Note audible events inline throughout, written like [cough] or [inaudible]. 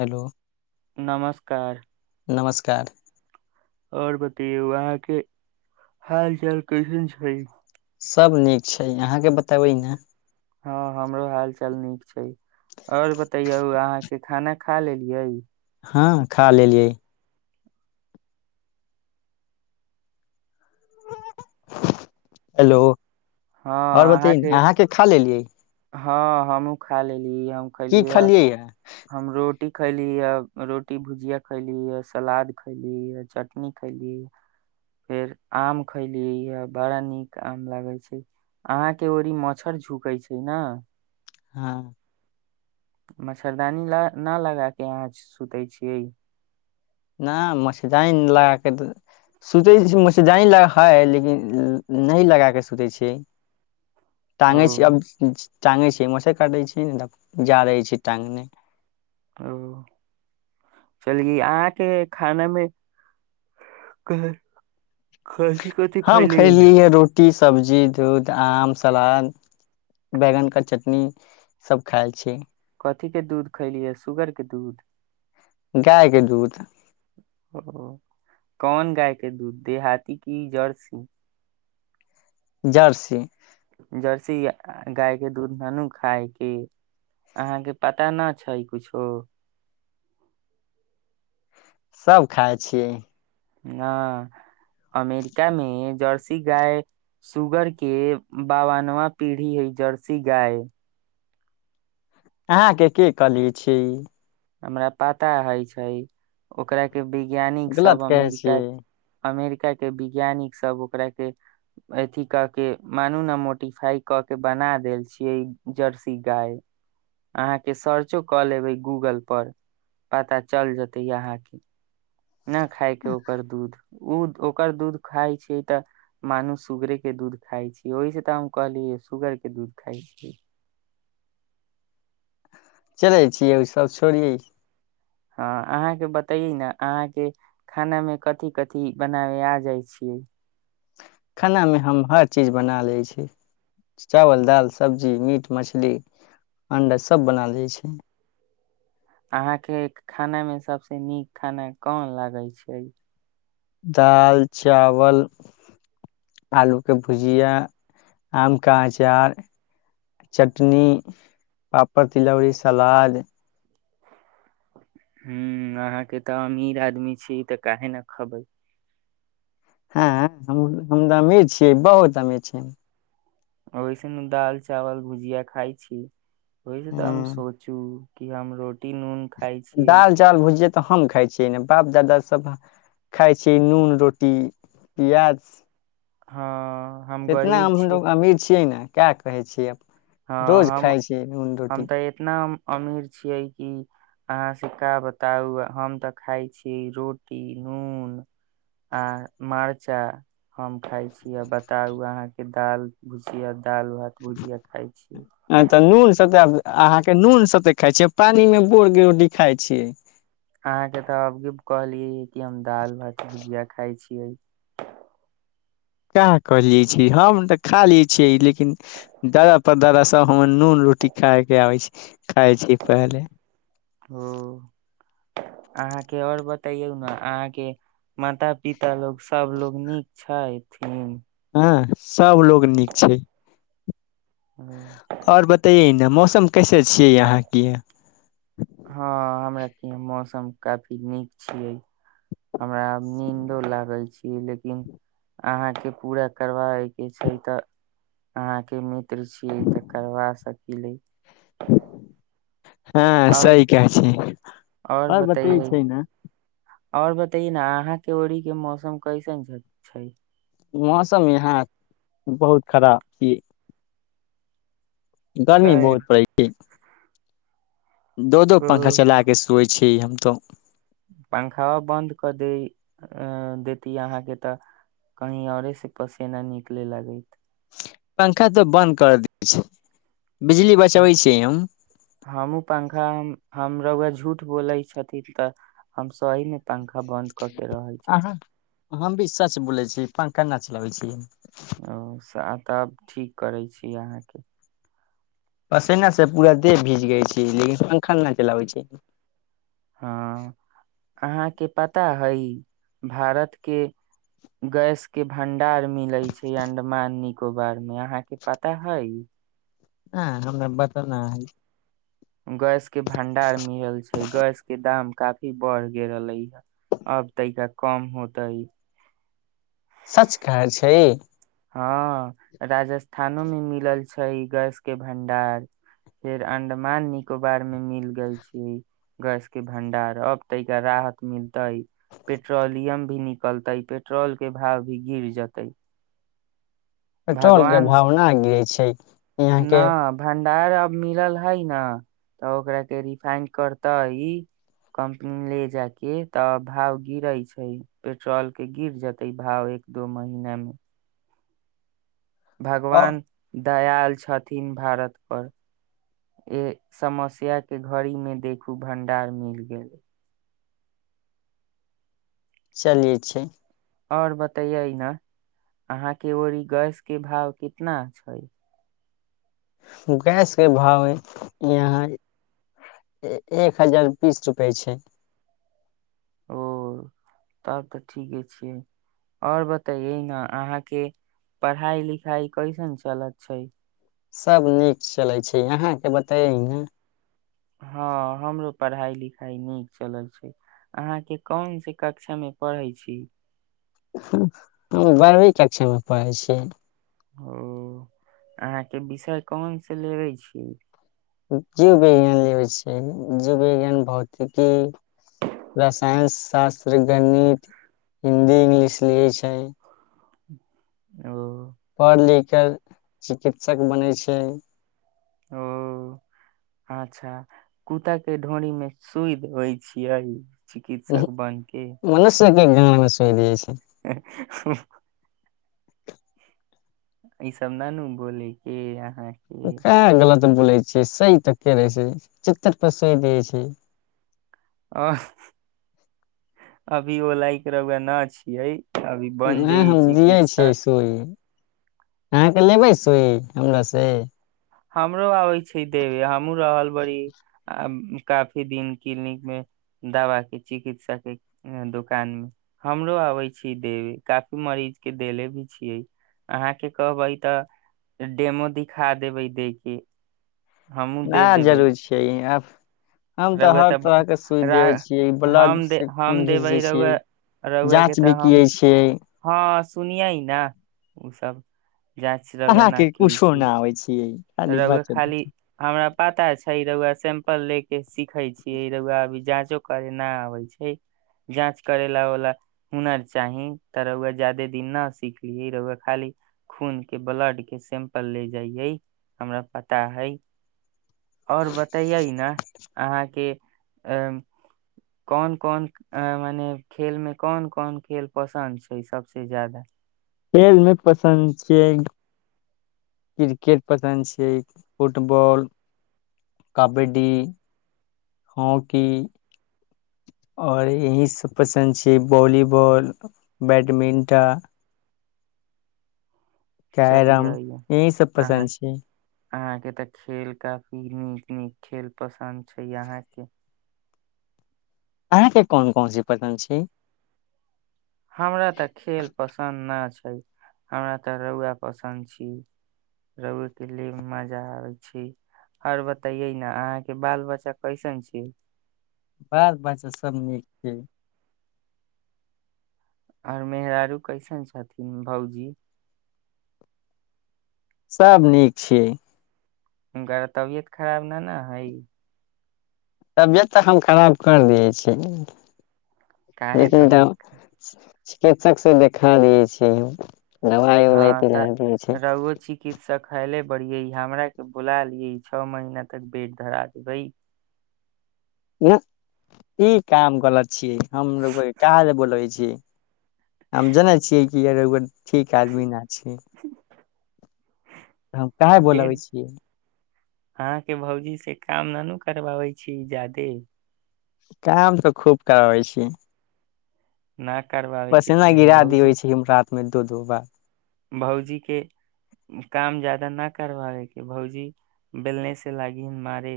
hello नमस्कार नमस्कार आओर बतए वहाँ के हाल चाल कसन छै सभ नीक छै अहाँके बतेबै ने हँ हमरो हाल चाल नीक छै आओर बतैयौ अहाँके खाना खा लेलियै हँ खा लेलियै हेलो आओर बते अहाँके खा लेलियै हँ हमहुँ खा लेली ई हम की कलियए खलियै य हम रोड रोटी खैली ये रोटी भुजियाा खैली ये सलाद खैली ये चटनी खैली फेर आम खैली ये बड़ा नीक आम लागे छै अहाँके ओड़ी मच्छर झुकैत छै ने हँ मच्छरदानी ल नहि लगा कऽ अहाँ सुतै छियै नहि मछदइन लगा कऽ त सुचै छै मछदइ ल हइ लेकिन नहि लगा कऽ सुोचै छ ओ टगै छी अब टाँंगै छै मस काटै छै ने तऽ जा रहै छै टाँगने ओ चली अहाँके खानामे हम खयलिय है रोटी सब्जी दूध आम सलाद बैगनके चटनी सब खाइ छी अथथि के दूध खैलियै सुगर के दूध गाय क द तऽ ओ कोौन गाय के दूध देहााती की जर्सी जर्सी आ गाय के दूध ननू खाायके अहाँके पता न छै कछो सब खाइ छियै ह अमेरिका मे जर्सी गाय सुुगर के बावानवा पीढ़ी है जर्सी गाय अह के के कलिय छै हमरा पता हय छै ओकरा के बि गलत वैज्ञानिकसभ कहै छियै अमेरिकाक अमेरिका के वैज्ञानिक सब ओकरा के अथी क के मानू ने मोडिफाई क के बना देल छीिये जर्सी गाय अहााँ के सर्चो क लेबे गूगल पर पता चल जेतै य अहाँके न खाायके ओकर दूध ओ ओकर दूध खाइ छै तऽ मानू सुूगरेके दूध खाइ छै ओहिसँ तऽ हम कहलियै शूगरके दूध खाइ छियै चलै छिय ओ सब छोड़िये हँ अहाँके बतइै ने अहाँके खानामे कथिी कथिी बनाबे आ जाइ छियै खानामे हम हर चीज बना लैत छी चावल दालि सब्जी मीट मछली अण्डा सभ बना लैत छी अहाँके खानामे सभसँ नीक खाना कोन लागै छै दाल चावल आलू के भुजिया आम का अचार चटनी पापड़ तिलौड़री सलाद ह अहाँके तऽ अमीर आदमी छी ई तऽ काहे ने खबै हँ हम अमीर छियै बहुत अमीर छियै ओहिसन दाल चावल भुजिया खाइ छी ओहि छै तऽ आ सोचु कि हमरो दालि चावल भुजियै तऽ हम खाइ छियै बाप दादा सब खााय छै नून रोटी पियाज हँ हम एतना आ गरीब छी हमलोग अमीर छियै ने कए कहै छियै हँ रोज हम खााय छै नून हम रोटी तऽ इतना हम अमीर छियै कि अहाँ से का बताउ हम तऽ खाइ छीै रोटी नून आ मर्चा हम खाइ छी आ बताउ अहाँके ाल भुसिया दाल भात भुजी आ तऽ नून स अहाँके नू कोन साे खाइ छिय पानि मे बोर गडी खााय छिय अहाँके तऽ अबी कहली किी हम दाल भात भुजिआ खाइ छियै कहाँ कहलिय छी हम तऽ खा ले छियै लेकिन दादा पर दादा सब हमर नून रोटी खााय के आबै छै खााय छै पहिले ओ अहाँके आओर बतैयौ ने अहाँके माता पिता लोग सबलोग नीक छैथिन ह सब लोग नीक छै हँ आओर बताइ मौसम कैसे छियै यहाँके हँ हमरा य मौसम काफी नीक छियै हमरा नीन्दो लागल छीियै लेकिन अहाँके पूरा करवाबे के छै तऽ अहाँके मि छी तकरबास इलै [inaudible] हँ आओर सह कह छै आओर आर बतै बतैयै छै ने आओर बतयए न अहााँ के ओड़ी के मौसम कैसन छै मौसम यहाँ बहुत खराब थिये गर्मी काहे बहुत पड़ै छै दो दो पंखा चला के सुअइ छी छी हम तोऽ पंखाबा बन्द कऽ दे देती अहाँके तऽ कही आउरे सँ पसिना निकलेय लागैत पंखा तऽ बन्द कर देबै छी बिजली बचाबै छिये हम हमू पंखा हम हम रौआ झूठ बोलै छथिन तऽ हम सही मे पंखा बंद क के रहे छी आ हम भी सच बोलै छी पंखा ना चलाबै छियै ओ सा- तब ठीक करैत छी अहाँके पसेनासँ पूरा देह भीज गइ छै लेकिन पंखा नइ चलाबै छिये हँ अहाँके पता हइ भारत के गैस के भंडार मिलै छै अंडमान निकोबार मे अहाँके पता हइ ना हमरा बता न हई गैस के भंडारार मिलल छै गैस के दाम काफी बढ़ गेल रहलै ह अब तैका कम होतै सच कहै छै इ हँ राजस्थानो मे मिलल छै गैस के भंडार फेर अंडमान निकोबार मे मिल गेल छै गैस के भंडार अब तइका राहत मिलतै पेट्रोलियम भी निकलतै पेट्रोल के भाव भी गिर जतै पेट्रोल के भाव ना गिरै छै ई हाँके न भंडार अब मिलल हई न तऽ ओकरा के रिफाइंड करतइ कम्पनी ले जाय के तऽ भाव गिरे छै पेट्रोल कऽ गिर जते भाव एक दो महीना मे ओ भगवान दयाल छथिन भारत पर ए समस्या के घड़ी मे देखू भंडार मिल गेल चलिये छै ओर बतैयै ने अहाँके ओड़ि गैस के भाव कितना छै गैसके भाव यहाँ एक हजार बीस रुपए छै ओ तब तऽ ठीके छियै आओर बतैयै ने अहाँके पढ़ाइ लिखाइ कैसन चलत छै सभ नीक चलै छै अहाँके बताई न हँ हमरो पढ़ाइ लिखाइ नीक चलल छै अहाँके कोन से कक्षामे पड़है छी हम बारबी कक्षामे पढ़ै छियै ओ अहाँके विषय कोन सँ लेबे छी जीव विज्ञान लेवैेै छिये जीव विज्ञान भौतिकी रसायन शास्त्र गणित हिन्दी इंगलिश लियै छै ओ पढ़ लिख कर चिकित्सक बनै छै ओ अच्छा कुत्ता के ढोरी मे सुइ देबै छियै चिकित्सक बन के मनस क ज क द छै [unintelligible] [unintelligible] ई सब नानू बोल के अहाँ ओ कहाँ गलत बोलै छै सही तऽ रहै छै पचहतर परसेन्ट त यहि छै ओह अभी ओ लइक रउआ न छियै अभी बन ह जइये हम जियै छियै चिकित्सक सुइ अहाँके लेबै सुइ हमर से हमरो आबै छै देवे हम रा अलबारी आ काफी दिन क्लिनिक मे दवा के चिकित्सा के दकान मे हमरो अबे छी देबे काफी मरीज के देले भी छियै अहााँ के कहबै तऽ डेमो दिखा देबे जे कि न जरूर छैिय अ आ हम तऽ हर तरह के सुइ रा देै छियै ब्लड हम दे से खून हम घिच देबै दै छियै रउआ रउआ जाँच भी कै छियै सुनिय ह न ओ सब जाँच हाँ के कुशो नहि अबै छिय रुआ खाली हमरा पता छै रुआ सें्पल ले के सिखे छीियै ई रुआ भ जाँचो करे न आवे छै जाँच करे ला वाला हुनर चाही ते रुआ जादे दिन न सिखलिये रुआ खाली खून के ब्लड के सें्पल ले जाये हमरा पता हइ आओर बतैयै ने अहाँके अ कोन कोन मने खेलमे कोन कोन खेल पसन्द छै सभसँ जादा खेलमे पसन्द छियै क्रिकेट पसन्द छियै फुटबॉल कबड्डी हॉकी आओर यहीसभ पसन्द छियै वॉलीबॉल बैडमिंटन चलिय कैरम यही सब अहाँ पसन्द छै अहााँके तऽ खेल काफी नीक नीक खेल पसन्द छै अहाँके अहाँके कोन कोनस पत्ग छी हमरा तऽ खेल पसन्द नहि छै हमरा तऽ रौआ पसन्द छी रहुएके लिए मजा आबै छै आओर बतैे ने अहाँके बाल बच्चा कैसन छै बात बात सब नीक छै आओर मेहारू कैसन छथिन भउजी सभ नीक छीिय हनकर तबियत खराब न ने हइ तबियत तऽ हम खराब करि दियै छियै काहे लेकिन तबियत तऽ चिकित्सक से देखा दियै छिय हम दवइ लैती ल छै खायले बड़िये हमरा के बुला लिये छओ महीना तक बेट धरा देबै ह ई काम कल छीिय हम काह ले बोलै छीै हम जनै छियै किर ठीक आदमी नहि छै हम काह बोलबै छियै अहाँके भौजी से काम न नू करबाबै छी ज्यादे काम तऽ खूब कराबै छी न करवाबेके चाही देबै भहुजी छियै हम रात मे दू दू बार भहुजी के काम जाते न करवाबे के भउजी बेलने से लागी हन मारे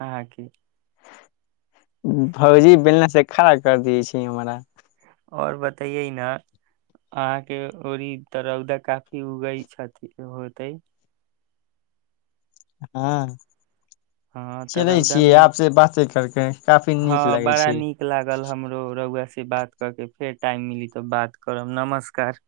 अहााँके भौजी बेलने से खड़ा कर दिय छी हमराा ओर बतैये न अहााँके त रौदा काफी उगई छथि होते हँ हँ तऽ चलै रौदा छियै मे आपस बाते करके हुँ हँ बड़ा नीक लागल हमरो रहुआ से बात कऽ के फेर टाइम मिली तऽ बात करब नमस्कार